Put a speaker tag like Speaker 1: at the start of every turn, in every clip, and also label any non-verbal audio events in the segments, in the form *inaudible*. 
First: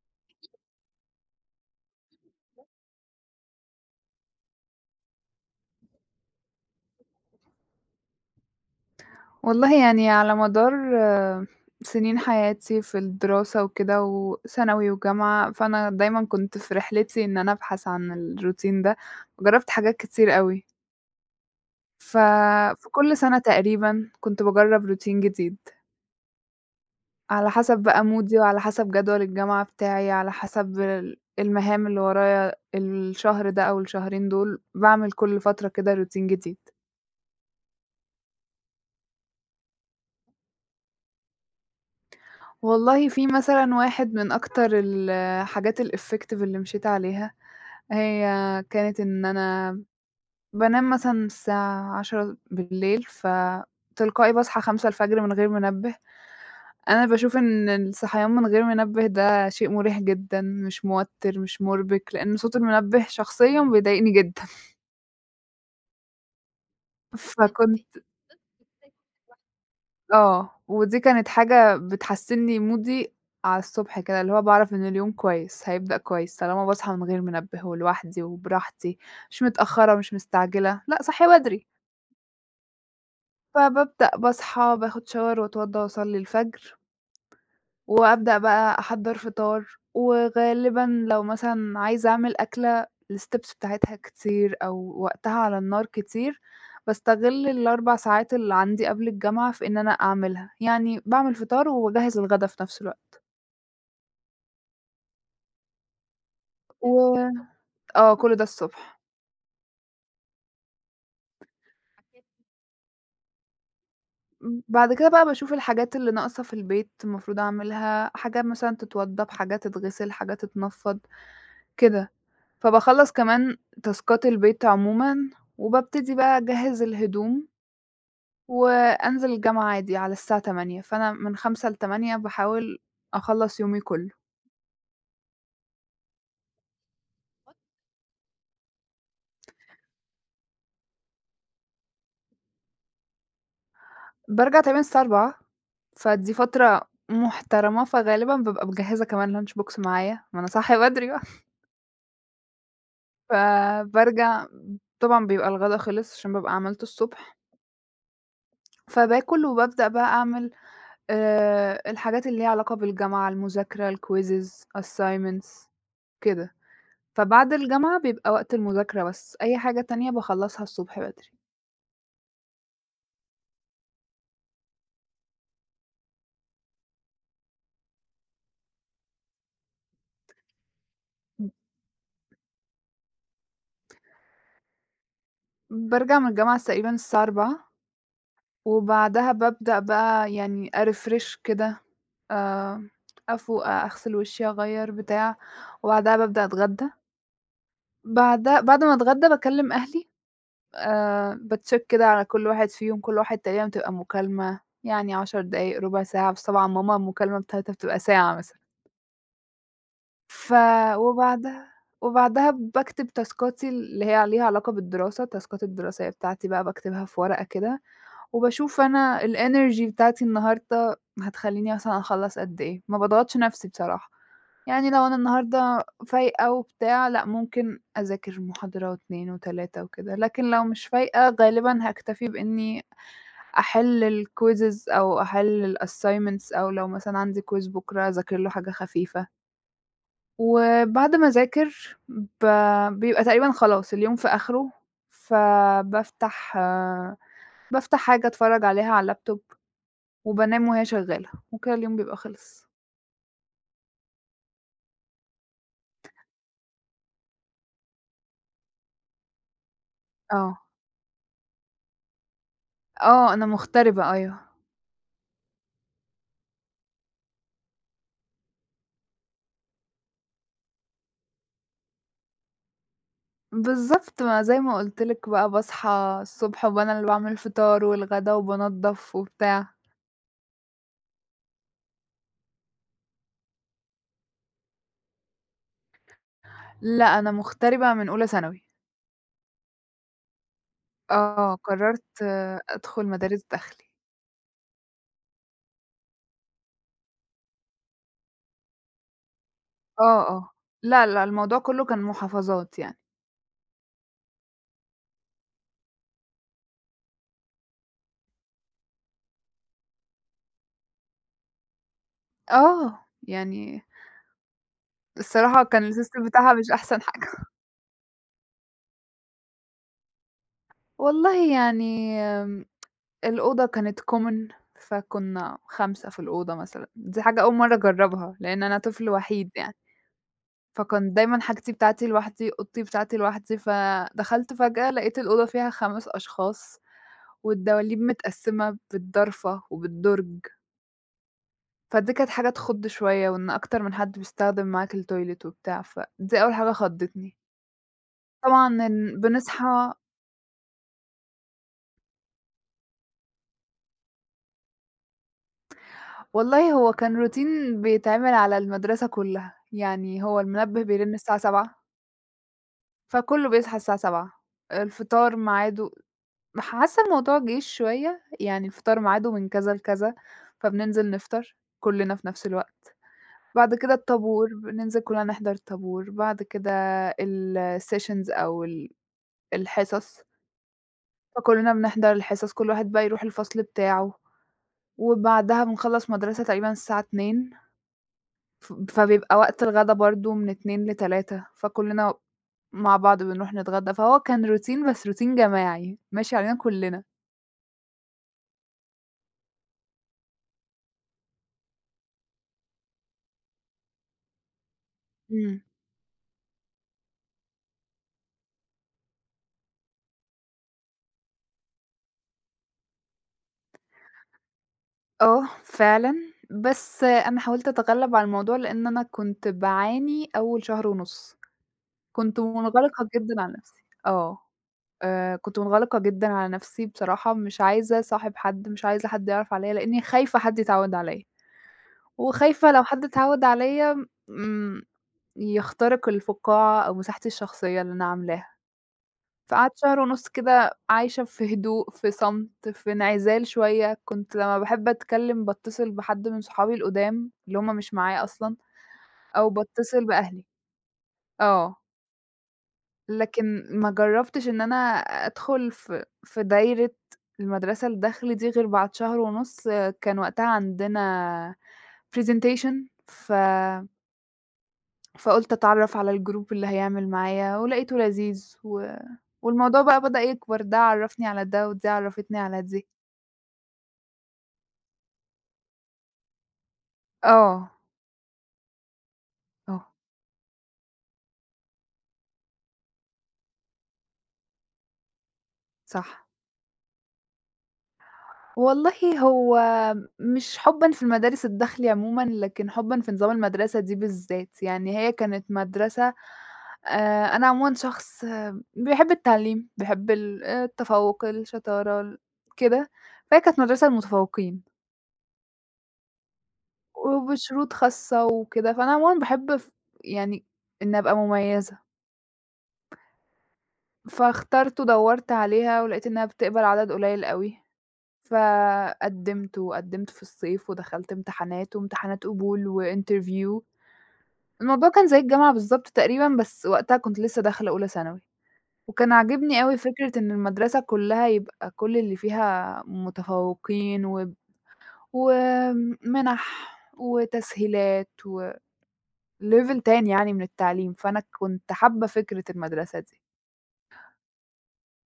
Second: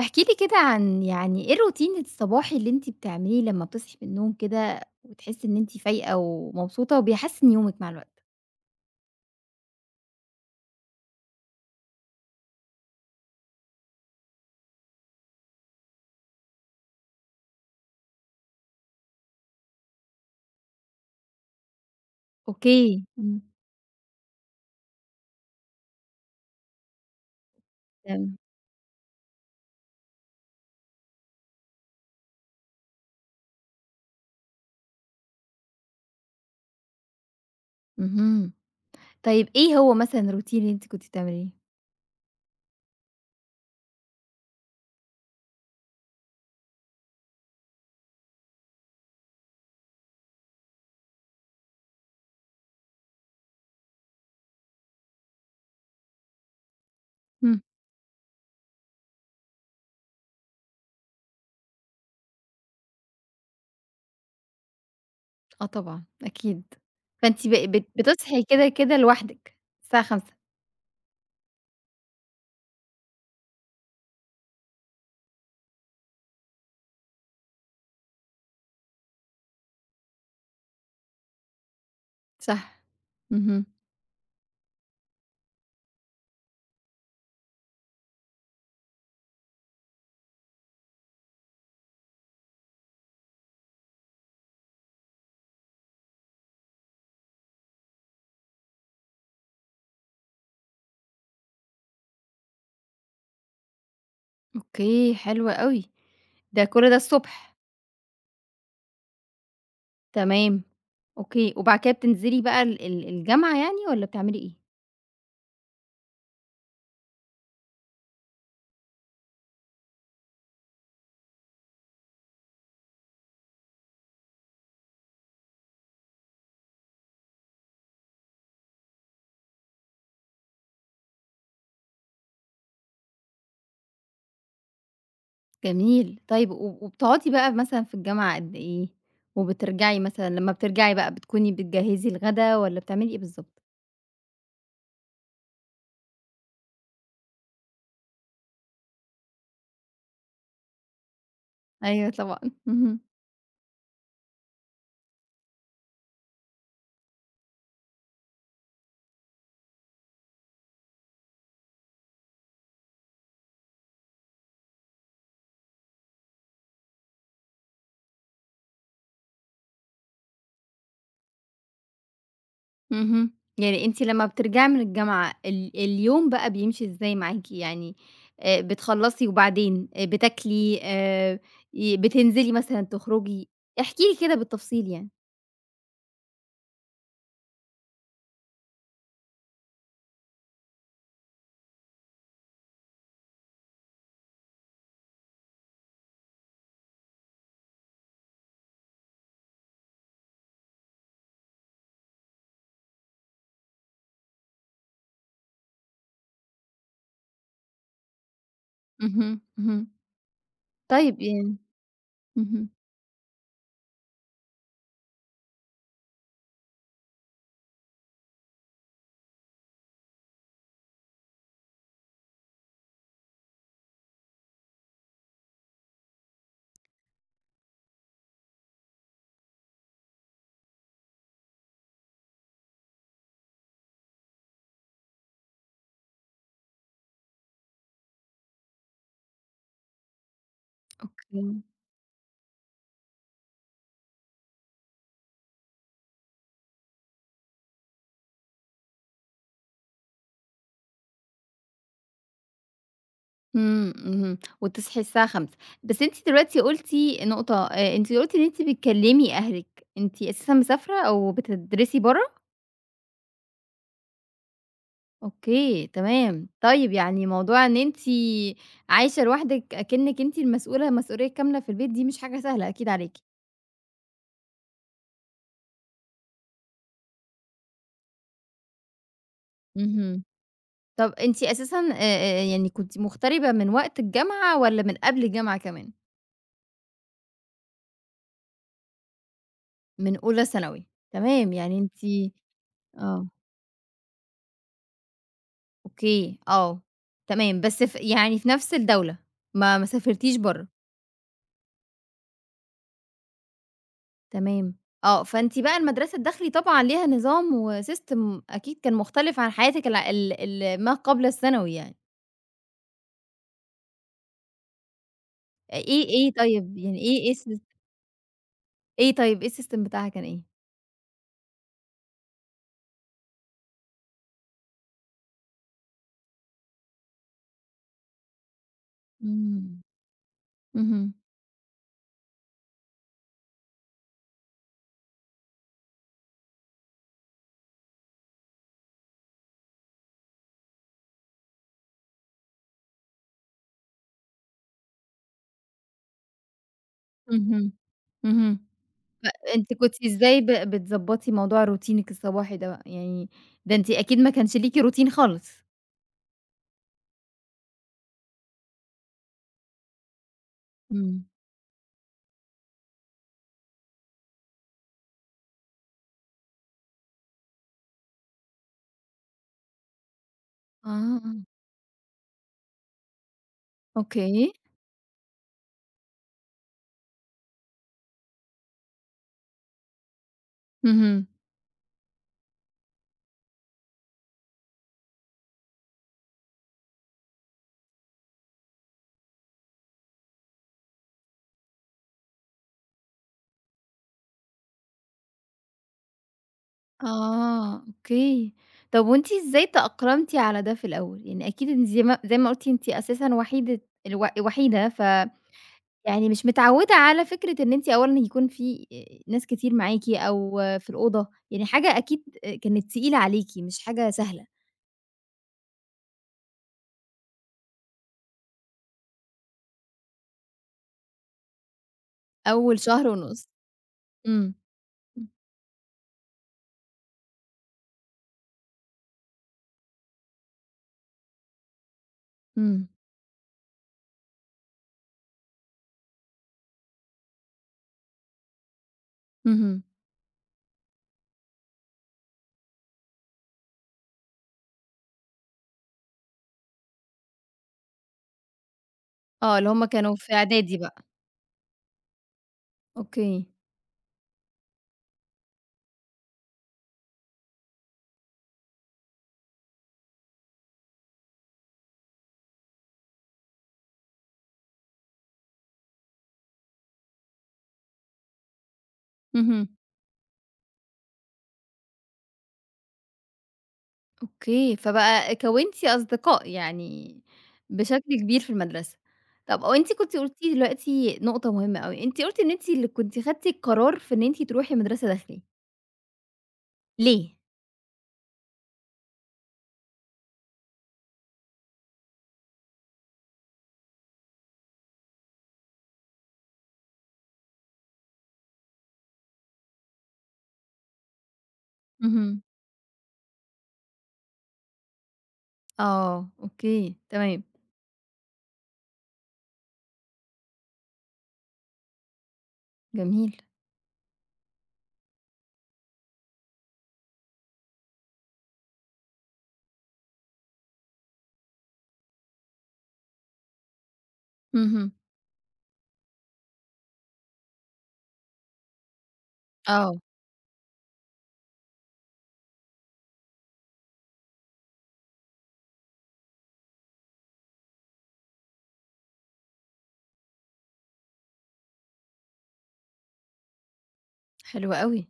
Speaker 1: احكي لي كده عن يعني إيه الروتين الصباحي اللي أنتِ بتعمليه لمّا بتصحي من النوم كده وتحسّي إن أنتِ فايقة ومبسوطة وبيحسّن يومِك مع الوقت؟
Speaker 2: والله يعني على مدار سنين حياتي في الدراسة وكده وثانوي وجامعة، فأنا دايمًا كنت في رحلتي إن أنا أبحث عن الروتين ده، جرّبت حاجات كتير أوي، ففي
Speaker 1: أوكي.
Speaker 2: كل سنة تقريبًا كنت باجرّب روتين جديد، على حسب بقى
Speaker 1: تم.
Speaker 2: مودي وعلى حسب جدول الجامعة بتاعي، على حسب المهام اللي ورايا الشهر ده أو الشهرين دول، باعمل كل فترة كده روتين جديد.
Speaker 1: اهم. طيب إيه هو مثلًا الروتين اللي أنتِ كنتِ بتعمليه؟
Speaker 2: والله في مثلًا واحد من أكتر الحاجات الeffective اللي مشيت عليها هي كانت إن أنا بانام مثلًا الساعة 22:00 فتلقائي باصحى 5:00 من غير منبه. أنا باشوف
Speaker 1: إمم،
Speaker 2: إن الصحيان من غير منبه ده شيء مريح جدًا، مش موتر، مش مُربِك، لإن صوت المنبه شخصيًا بيضايقني جدًا.
Speaker 1: آه طبعًا، أكيد.
Speaker 2: *laughs*
Speaker 1: فأنتِ ب
Speaker 2: فكنت
Speaker 1: بت
Speaker 2: فهمتِك.
Speaker 1: بتصحي كده، كده لوحدِك الساعة 5:00.
Speaker 2: آه، ودي كانت حاجة بتحسّن لي مودي على الصبح كده، اللي هو باعرف إن اليوم كويس، هيبدأ كويس طالما باصحى من غير منبه ولوحدي وبراحتي، مش متأخرة، مش مستعجلة، لأ صاحية بدري.
Speaker 1: صح. اهم.
Speaker 2: فبابدأ باصحى، باخد shower واتوضّى واصلّي الفجر، وأبدأ بقى أحضّر فطار، وغالبًا لو مثلًا عايزة أعمل أكلة الsteps بتاعتها كتير أو وقتها على النار كتير، باستغل ال4 ساعات اللي عندي قبل الجامعة في إن أنا أعملها، يعني باعمل فطار وباجهّز الغدا في نفس الوقت
Speaker 1: أوكي، حلو أوي. ده كل
Speaker 2: و
Speaker 1: ده الصبح.
Speaker 2: آه، كل ده الصبح.
Speaker 1: تمام، أوكي. وبعد كده بتنزلي بقى ال الجامعة يعني والّا بتعملي إيه؟
Speaker 2: بعد كده بقى باشوف الحاجات اللي ناقصة في البيت المفروض أعملها، حاجة مثلًا تتوضّب، حاجة تتغسل، حاجة تتنفّض، كده. فباخلّص كمان تاسكات البيت عمومًا، وبابتدي بقى أجهّز الهدوم، وأنزل الجامعة عادي على الساعة 08:00، فأنا من 05:00 ل08:00 باحاول أخلّص يومي كلّه.
Speaker 1: جميل. طيب و وبتقعدي بقى مثلًا في الجامعة قد إيه؟ وبترجعي مثلًا لمّا بترجعي بقى بتكوني بتجهّزي الغدا والّا بتعملي إيه بالضبط؟
Speaker 2: بارجع تقريبًا الساعة 16:00، فدي فترة محترمة، فغالبًا بابقى مجهّزة كمان lunch box معايا، ما أنا صاحية بدري بقى. *laughs*
Speaker 1: أيوه طبعًا. اهم.
Speaker 2: فبارجع طبعًا بيبقى الغدا خلص عشان بابقى عملته الصبح، فباكل وبابدأ بقى أعمل الحاجات اللي ليها علاقة بالجامعة، المذاكرة، الquizzes، assignments كده. فبعد الجامعة بيبقى وقت المذاكرة بس، أي حاجة تانية باخلّصها الصبح بدري.
Speaker 1: اهم. يعني أنتِ لمّا بترجعي من الجامعة اليوم بقى بيمشي إزاي معاكِ؟ يعني بتخلّصي وبعدين بتاكلي ي بتنزلي مثلًا تخرجي. احكي لي كده بالتفصيل يعني.
Speaker 2: بارجع من الجامعة تقريبًا الساعة 16:00 وبعدها بابدأ بقى يعني أrefresh كده، آآ، أفوق، أغسل وشي، أغيّر، بتاع، وبعدها بابدأ أتغدى. بعدها بعد ما أتغدى باكلّم أهلي، بacheck كده على كل واحد فيهم، كل واحد تقريبًا بتبقى مكالمة يعني 10 دقايق، ربع ساعة، بس طبعًا ماما المكالمة بتاعتها بتبقى ساعة مثلًا.
Speaker 1: اهم. اهم.
Speaker 2: ف
Speaker 1: طيب يعني
Speaker 2: وبعدها وبعدها
Speaker 1: اهم.
Speaker 2: باكتب تاسكاتي اللي هي ليها علاقة بالدراسة، التاسكات الدراسية بتاعتي بقى باكتبها في ورقة كده، وباشوف أنا الenergy بتاعتي النهارده هتخلّيني مثلًا أخلّص قد إيه، ما باضغطش نفسي بصراحة، يعني لو أنا النهارده فايقة وبتاع لأ، ممكن أذاكر محاضرة و2 و3 وكده، لكن لو مش فايقة غالبًا هاكتفي بإني أحل الquizzes أو أحل الassignments أو لو مثلًا عندي quiz بكرة أذاكر له حاجة خفيفة. وبعد ما أذاكر بيبقى تقريبًا خلاص اليوم في آخره، فبافتح بافتح حاجة أتفرّج عليها على اللابتوب وبانام وهي شغّالة، وكده اليوم بيبقى خلص.
Speaker 1: إمم، اهم، وتصحي الساعة 17:00. بس أنتِ دلوقتي قُلتِ نقطة أنتِ قُلتِ إن أنتِ بتكلمي أهلِك، أنتِ أساسًا
Speaker 2: آه،
Speaker 1: مسافرة أو بتدرسي برّه؟
Speaker 2: آه، أنا مغتربة أيوه.
Speaker 1: أوكي، تمام. طيب يعني موضوع إن أنتِ عايشة لوحدِك أكنِّك أنتِ المسؤولة مسؤولية كاملة في البيت دي مش حاجة سهلة أكيد عليكِ.
Speaker 2: بالضبط ما زي ما قُلت لِك بقى باصحى الصبح وأنا اللي باعمل الفطار والغدا وبانضّف وبتاع.
Speaker 1: اهم. طب أنتِ أساسًا يعني كنتِ مغتربة من وقت الجامعة والّا من قبل الجامعة كمان؟
Speaker 2: لأ أنا مغتربة من أولى ثانوي،
Speaker 1: من أولى ثانوي. تمام،
Speaker 2: آه،
Speaker 1: يعني أنتِ
Speaker 2: قرّرت أدخل
Speaker 1: آه.
Speaker 2: مدارس داخلي.
Speaker 1: أوكي، آه، تمام، بس يعني في نفس الدولة، ما
Speaker 2: آه،
Speaker 1: سافرتيش
Speaker 2: آه،
Speaker 1: برّه.
Speaker 2: لا، لا الموضوع كلّه كان محافظات يعني.
Speaker 1: تمام، آه، فأنتِ بقى المدرسة الداخلي طبعًا ليها نظام وsystem أكيد كان مختلف عن حياتِك الع ال ال ما قبل الثانوي يعني.
Speaker 2: آه، يعني الصراحة كان
Speaker 1: إيه
Speaker 2: الsystem
Speaker 1: إيه
Speaker 2: بتاعها مش
Speaker 1: طيب يعني
Speaker 2: أحسن
Speaker 1: إيه إيه
Speaker 2: حاجة.
Speaker 1: الsys إيه طيب إيه الsystem بتاعها كان إيه؟
Speaker 2: والله يعني، الأوضة كانت common فكنا 5 في الأوضة مثلًا، دي حاجة أول مرّة أجرّبها، لإن أنا طفل وحيد يعني،
Speaker 1: إمم،
Speaker 2: فكان
Speaker 1: اهم،
Speaker 2: دايمًا حاجتي بتاعتي لوحدي، أوضتي بتاعتي لوحدي، فدخلت فجأة لقيت الأوضة فيها 5 أشخاص والدواليب متقسّمة بالضرفة وبالدرج، فدي كانت حاجة تخُض شوية وإن أكتر من حد بيستخدم معاك الtoilet وبتاع، فدي أول حاجة خضّتني.
Speaker 1: اهم، اهم.
Speaker 2: طبعًا إن
Speaker 1: فأنتِ
Speaker 2: بنصحى
Speaker 1: كنتِ إزاي بتضبّطي موضوع روتينِك الصباحي ده بقى؟ يعني ده أنتِ أكيد ما كانش ليكِ روتين خالص.
Speaker 2: والله هو كان روتين بيتعمل على المدرسة كلّها، يعني هو المنبه بيرن
Speaker 1: إمم،
Speaker 2: الساعة 07:00 فكله بيصحى الساعة 07:00. الفطار ميعاده، حاسة الموضوع جيش شوية، يعني الفطار ميعاده من كذا لكذا، فبننزل
Speaker 1: آه،
Speaker 2: نفطر كلنا في نفس الوقت، بعد كده الطابور
Speaker 1: أوكي،
Speaker 2: بننزل كلنا نحضر الطابور، بعد كده الsessions أو الحصص،
Speaker 1: اهم.
Speaker 2: فكلنا بنحضر الحصص كل واحد بقى يروح الفصل بتاعه، وبعدها بنخلّص مدرسة تقريبًا الساعة 14:00، فبيبقى وقت الغدا برضه من 14:00 ل15:00 فكلّنا مع بعض بنروح نتغدى، فهو كان روتين بس روتين جماعي ماشي علينا كلّنا.
Speaker 1: آه، أوكي. طب وأنتِ إزاي تأقلمتِ على ده في الأول؟ يعني أكيد إن زي ما قُلتِ أنتِ أساسًا وحيدة، وحيدة،
Speaker 2: إمم.
Speaker 1: يعني مش متعوّدة على فكرة إن أنتِ أولًا يكون في ناس كتير معاكِ أو في الأوضة، يعني حاجة أكيد كانت تقيلة عليكِ، مش حاجة سهلة.
Speaker 2: آه، فعلًا، بس أنا حاولت أتغلّب على الموضوع لإن أنا كنت باعاني أول شهر ونُص، كنت
Speaker 1: أول شهر
Speaker 2: منغلقة جدًا
Speaker 1: ونُص.
Speaker 2: على نَفْسي.
Speaker 1: إمم،
Speaker 2: كنت منغلقة جدًا على نَفْسي بصراحة، مش عايزة أصاحب حد، مش عايزة حد يعرف عليّا لإنّي خايفة حد يتعوّد عليّا، وخايفة لو
Speaker 1: إمم،
Speaker 2: حد اتعوّد عليّا، يخترق الفقاعة أو مساحتي الشخصية اللي أنا عاملاها. فقعدت
Speaker 1: اهم.
Speaker 2: شهر ونُص كده عايشة في هدوء، في صمت، في انعزال شوية. كنت لمّا باحب أتكلّم باتصل بحد من صحابي القُدام اللي هم مش معايا أصلًا أو
Speaker 1: آه، اللي هم
Speaker 2: باتصل
Speaker 1: كانوا في
Speaker 2: بأهلي.
Speaker 1: إعدادي بقى.
Speaker 2: آه.
Speaker 1: أوكي.
Speaker 2: لكن ما جرّبتش إن أنا أدخل في دايرة المدرسة الداخلي دي غير بعد شهر ونُص، آه، كان وقتها عندنا presentation، ف فقُلت أتعرّف على الgroup اللي هيعمل معايا ولقيته لذيذ،
Speaker 1: اهم.
Speaker 2: والموضوع بقى بدأ يكبر، ده عرّفني على ده، ودي عرّفتني على دي.
Speaker 1: أوكي، فبقى كوّنتِ أصدقاء يعني
Speaker 2: آه،
Speaker 1: بشكل كبير في المدرسة. طَب وأنتِ
Speaker 2: آه،
Speaker 1: كنتِ قُلتِ دلوقتي نقطة مهمة أوي، أنتِ قُلتِ إن أنتِ اللي كنتِ خدتِ القرار في إن أنتِ تروحي مدرسة داخلية،
Speaker 2: صح.
Speaker 1: ليه؟
Speaker 2: والله هو مش حُبًا في المدارس الداخلي عمومًا، لكن حُبًا في نظام المدرسة دي بالذات، يعني هي كانت مدرسة، أنا عمومًا شخص بيحب التعليم، بيحب التفوُّق، الشطارة،
Speaker 1: اهم.
Speaker 2: كده، فهي كانت مدرسة للمتفوّقين
Speaker 1: آه، أوكي، تمام،
Speaker 2: وبشروط خاصة وكده، فأنا عمومًا باحب، يعني إني أبقى مميّزة.
Speaker 1: جميل.
Speaker 2: فاخترت ودوّرت عليها ولقيت إنها بتقبل عدد قليل أوي، فقدّمت وقدّمت في الصيف ودخلت امتحانات وامتحانات قبول وinterview. الموضوع
Speaker 1: اهم،
Speaker 2: كان زي الجامعة بالضبط تقريبًا، بس وقتها كنت لسه داخلة أولى ثانوي، وكان عاجبني أوي
Speaker 1: آه،
Speaker 2: فكرة إن المدرسة كلّها يبقى كل اللي فيها متفوقين، ومنح وتسهيلات وlevel تاني يعني من التعليم، فأنا كنت حابة فكرة المدرسة دي.
Speaker 1: حلو أوي.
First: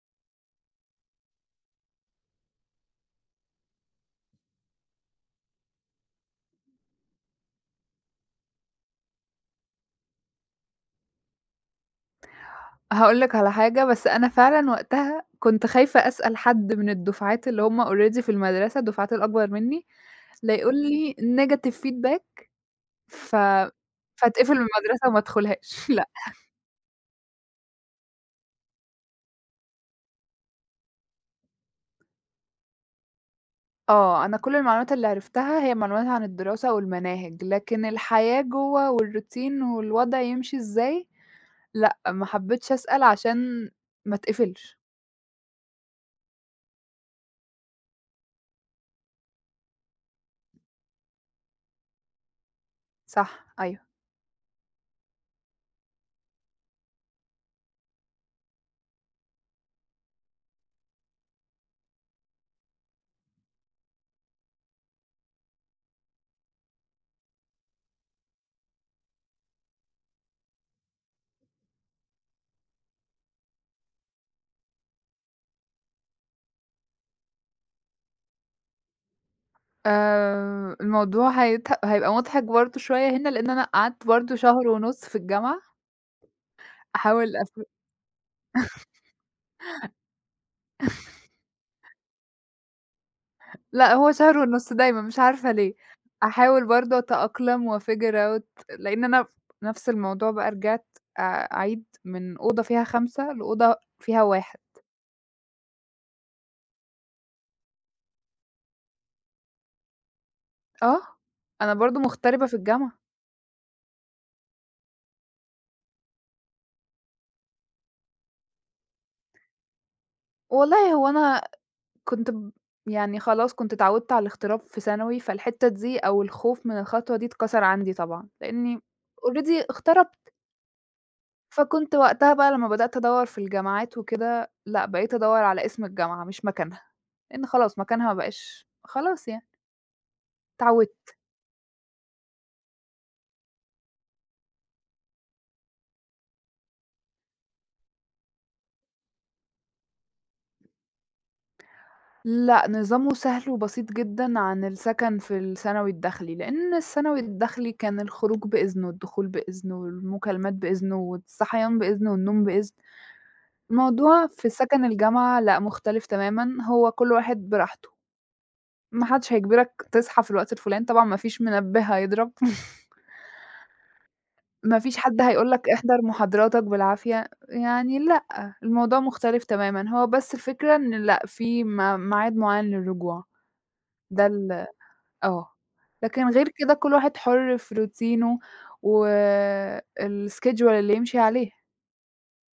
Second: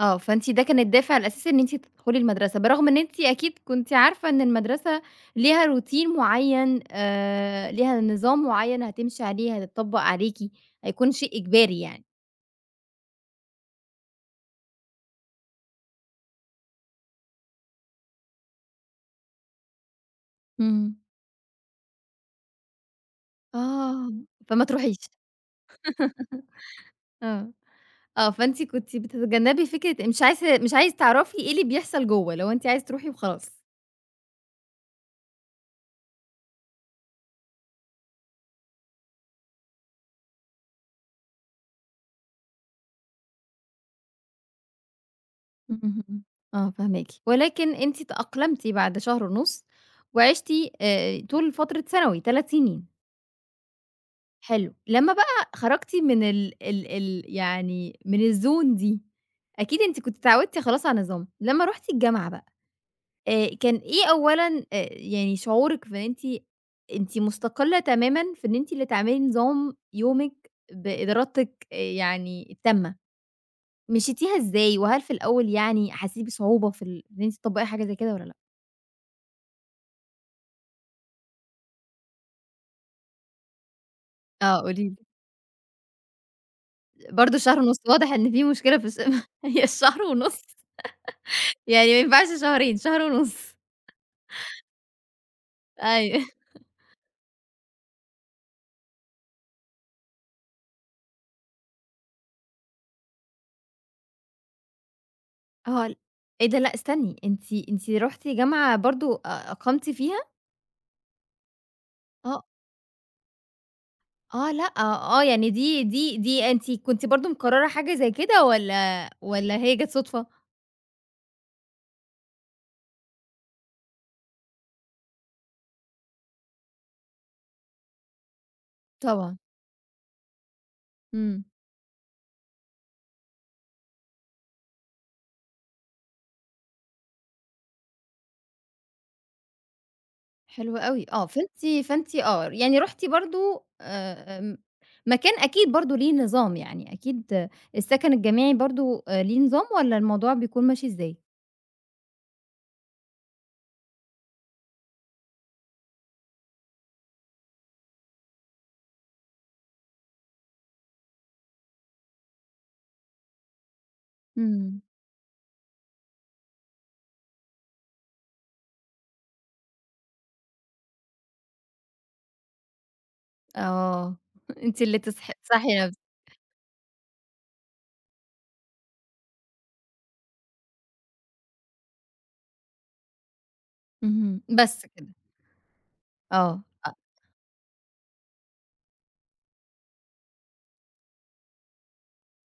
Speaker 1: آه، فأنتِ ده كان الدافع الأساسي إن أنتِ تدخلي المدرسة، برغم إن أنتِ أكيد كنتِ عارفة إن المدرسة ليها روتين معيّن، ليها نظام معيّن هتمشي عليه، هتطبّق عليكِ، هيكون شيء إجباري يعني.
Speaker 2: هاقول لك على حاجة، بس أنا فعلًا وقتها كنت خايفة أسأل حد من الدفعات اللي هم already في المدرسة، الدفعات الأكبر منّي، لا يقول
Speaker 1: إمم.
Speaker 2: لي negative feedback، ف
Speaker 1: آه،
Speaker 2: فاتقفل من
Speaker 1: فما تروحيش.
Speaker 2: المدرسة وما ادخلهاش. *laughs* لأ.
Speaker 1: آه، آه، فأنتِ كنتِ بتتجنبي فكرة مش عايزة تعرفي إيه اللي بيحصل جوّه، اللي هو أنتِ عايزة تروحي وخلاص.
Speaker 2: آه، أنا كل المعلومات اللي عرفتها هي معلومات عن الدراسة والمناهج، لكن الحياة جوّه والروتين والوضع يمشي إزاي، لأ، ما حبيتش أسأل عشان ما اتقفلش.
Speaker 1: اهم. آه، فاهماكِ، ولكن أنتِ تأقلمتِ بعد شهر ونُص، وعِشتِ طول فترة ثانوي 3 سنين.
Speaker 2: صح، أيوه.
Speaker 1: حلو، لمّا بقى خرجتِ من ال ال ال يعني من الzone دي، أكيد أنتِ كنتِ اتعودتِ خلاص على النظام، لمّا رُحتِ الجامعة بقى كان إيه أولًا يعني شعورِك في إن أنتِ مستقلة تمامًا في إن أنتِ اللي تعملي نظام يومِك بإرادتِك يعني التامة، مشيتيها إزاي؟ وهل في الأول يعني حسيتِ بصعوبة في إن أنتِ تطبّقي حاجة زي كده والّا لأ؟
Speaker 2: الموضوع هيبقى مضحك برضه شوية هنا، لإن أنا قعدت برضه
Speaker 1: آه،
Speaker 2: شهر
Speaker 1: قولي لي.
Speaker 2: ونُص في الجامعة أحاول،
Speaker 1: برضه شهر ونُص، واضح إن في مشكلة في *laughs* هي الشهر ونُص يعني ما ينفعش شهرين، شهر ونُص.
Speaker 2: لأ، هو شهر ونُص دايمًا مش عارفة ليه،
Speaker 1: أيوه.
Speaker 2: أحاول برضه أتأقلم وfigure out لإن أنا، نفس الموضوع بقى رجعت أعيد من أوضة فيها 5 لأوضة فيها 1.
Speaker 1: آه، إيه ده، لأ استني، أنتِ رُحتِ جامعة برضه أقمتِ فيها؟
Speaker 2: آه، أنا برضه
Speaker 1: آه،
Speaker 2: مغتربة في الجامعة.
Speaker 1: آه، لأ، آه، يعني دي أنتِ كنتِ برضه مقررة حاجة زي كده والّا هي جات صُدفة؟
Speaker 2: والله هو أنا كنت، يعني خلاص كنت اتعودت على الاغتراب في ثانوي، فالحتة دي أو الخوف من الخطوة دي اتكسر عندي طبعًا، لإني
Speaker 1: طبعًا.
Speaker 2: already اغتربت.
Speaker 1: إمم.
Speaker 2: فكنت وقتها بقى لمّا بدأت أدوّر في الجامعات وكده، لأ بقيت أدوّر على اسم الجامعة مش مكانها، لإن خلاص مكانها ما بقاش خلاص يعني
Speaker 1: حلو أوي،
Speaker 2: اتعودت.
Speaker 1: آه، فأنتِ آه، يعني رُحتِ برضه آمم، مكان أكيد برضه ليه نظام يعني، أكيد آه، السكن الجامعي برضه ليه نظام والّا الموضوع بيكون ماشي إزاي؟
Speaker 2: لأ نظامه سهل وبسيط جدًا عن السكن في الثانوي الداخلي، لإن الثانوي الداخلي كان الخروج بإذنه، والدخول بإذنه، والمكالمات بإذنه، والصحيان بإذنه، والنوم بإذن. الموضوع في
Speaker 1: إمم.
Speaker 2: سكن الجامعة لأ مختلف تمامًا، هو كل واحد براحته، ما حدش هيجبرك تصحى في الوقت الفلاني، طبعًا ما فيش منبه هيضرب. *laughs*
Speaker 1: آه، *laughs*
Speaker 2: ما
Speaker 1: أنتِ
Speaker 2: فيش
Speaker 1: اللي
Speaker 2: حد
Speaker 1: تصحي
Speaker 2: هيقول لك
Speaker 1: تصحّي نفسِك.
Speaker 2: احضر محاضراتك بالعافية، يعني لأ، الموضوع مختلف تمامًا، هو بس الفكرة إن لأ، في ميعاد معيّن للرجوع، ده
Speaker 1: اهم.
Speaker 2: ال
Speaker 1: بس كده،
Speaker 2: آه، لكن غير
Speaker 1: آه.
Speaker 2: كده كل واحد حُر في روتينه والschedule اللي يمشي عليه.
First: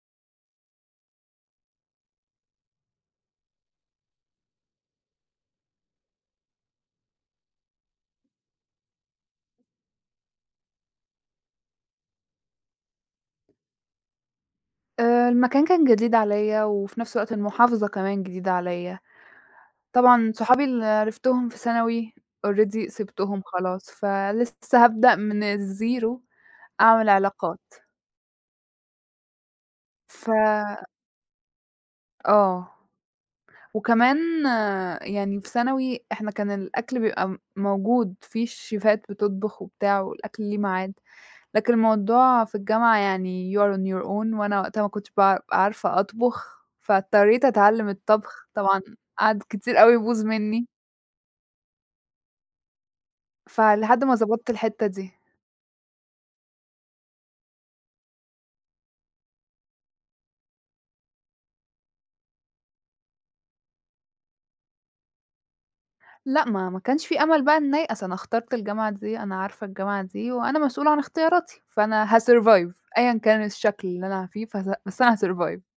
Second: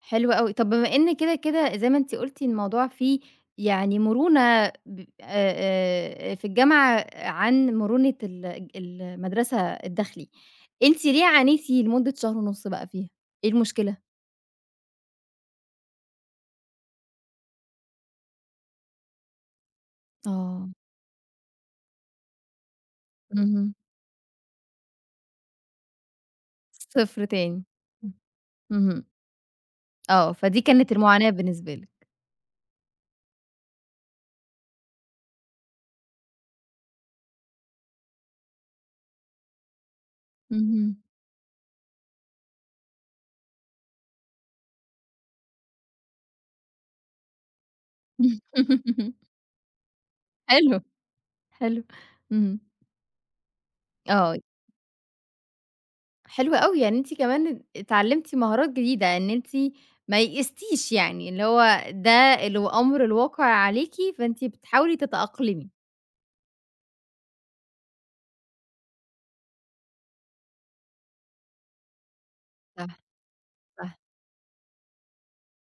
Speaker 1: حلو أوي. طب بما إن كده، زي ما أنتِ قُلتِ الموضوع فيه يعني مرونة ب في الجامعة عن مرونة ال المدرسة الداخلي، أنتِ ليه عانيتِ لمدة شهر ونُص بقى فيها؟ إيه المشكلة؟
Speaker 2: المكان كان جديد عليَّ وفي نفس الوقت المحافظة كمان جديدة عليَّ، طبعًا صحابي
Speaker 1: آه،
Speaker 2: اللي عرفتهم في ثانوي already سِبتهم
Speaker 1: اهم.
Speaker 2: خلاص، فلسه هابدأ من الزيرو أعمل
Speaker 1: 0 تاني.
Speaker 2: علاقات،
Speaker 1: اهم.
Speaker 2: ف
Speaker 1: آه، فدي كانت المعاناة بالنسبة لِك.
Speaker 2: آه. وكمان آه، يعني في ثانوي إحنا كان الأكل بيبقى موجود، في شيفات بتطبخ وبتاع والأكل ليه ميعاد،
Speaker 1: اهم.
Speaker 2: لكن الموضوع في الجامعة يعني you are on your own وأنا وقتها ما كنتش عارفة أطبخ، فاضطريت أتعلّم الطبخ، طبعًا
Speaker 1: *laughs*
Speaker 2: قعد كتير أوي يبوظ منّي،
Speaker 1: حلو. حلو. اهم.
Speaker 2: فلحد ما
Speaker 1: آه.
Speaker 2: ضبطت الحتّة دي.
Speaker 1: حلو أوي، يعني أنتِ كمان اتعلمتِ مهارات جديدة، إن أنتِ ما يئستيش يعني، اللي هو ده أمر الواقع عليكِ، فأنتِ بتحاولي تتأقلمي.
Speaker 2: لأ، ما كانش في أمل بقى إنّي أيأس، أنا اخترت الجامعة دي، أنا عارفة الجامعة دي وأنا مسؤولة عن اختياراتي، فأنا هsurvive
Speaker 1: صح،
Speaker 2: أيًا كان الشكل
Speaker 1: صح.
Speaker 2: اللي أنا فيه، بس أنا هsurvive.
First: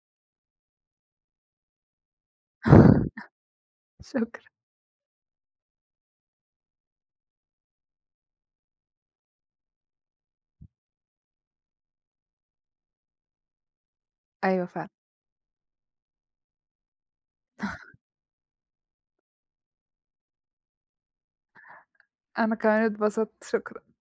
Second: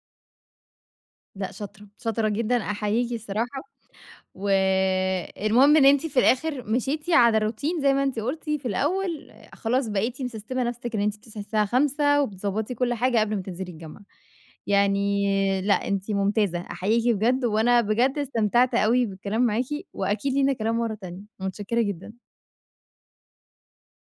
Speaker 1: لأ شاطرة، شاطرة جدًا، أحييكِ الصراحة.
Speaker 2: *laughs* شكرًا.
Speaker 1: والمهم إن أنتِ في الآخر مشيتِ على الروتين زي ما أنتِ قلتِ في الأول، آه، خلاص بقيتِ مسستمة نفسِك إن أنتِ بتصحي الساعة 5:00 وبتضبطي كل حاجة قبل ما تنزلي الجامعة.
Speaker 2: أيوه فعلًا،
Speaker 1: يعني لأ، أنتِ ممتازة، أحييكِ بجد، وأنا بجد استمتعت أوي بالكلام معاكِ، وأكيد لينا كلام مرة تانية. متشكرة جدًا.
Speaker 2: أنا كمان اتبسطت، شكرًا.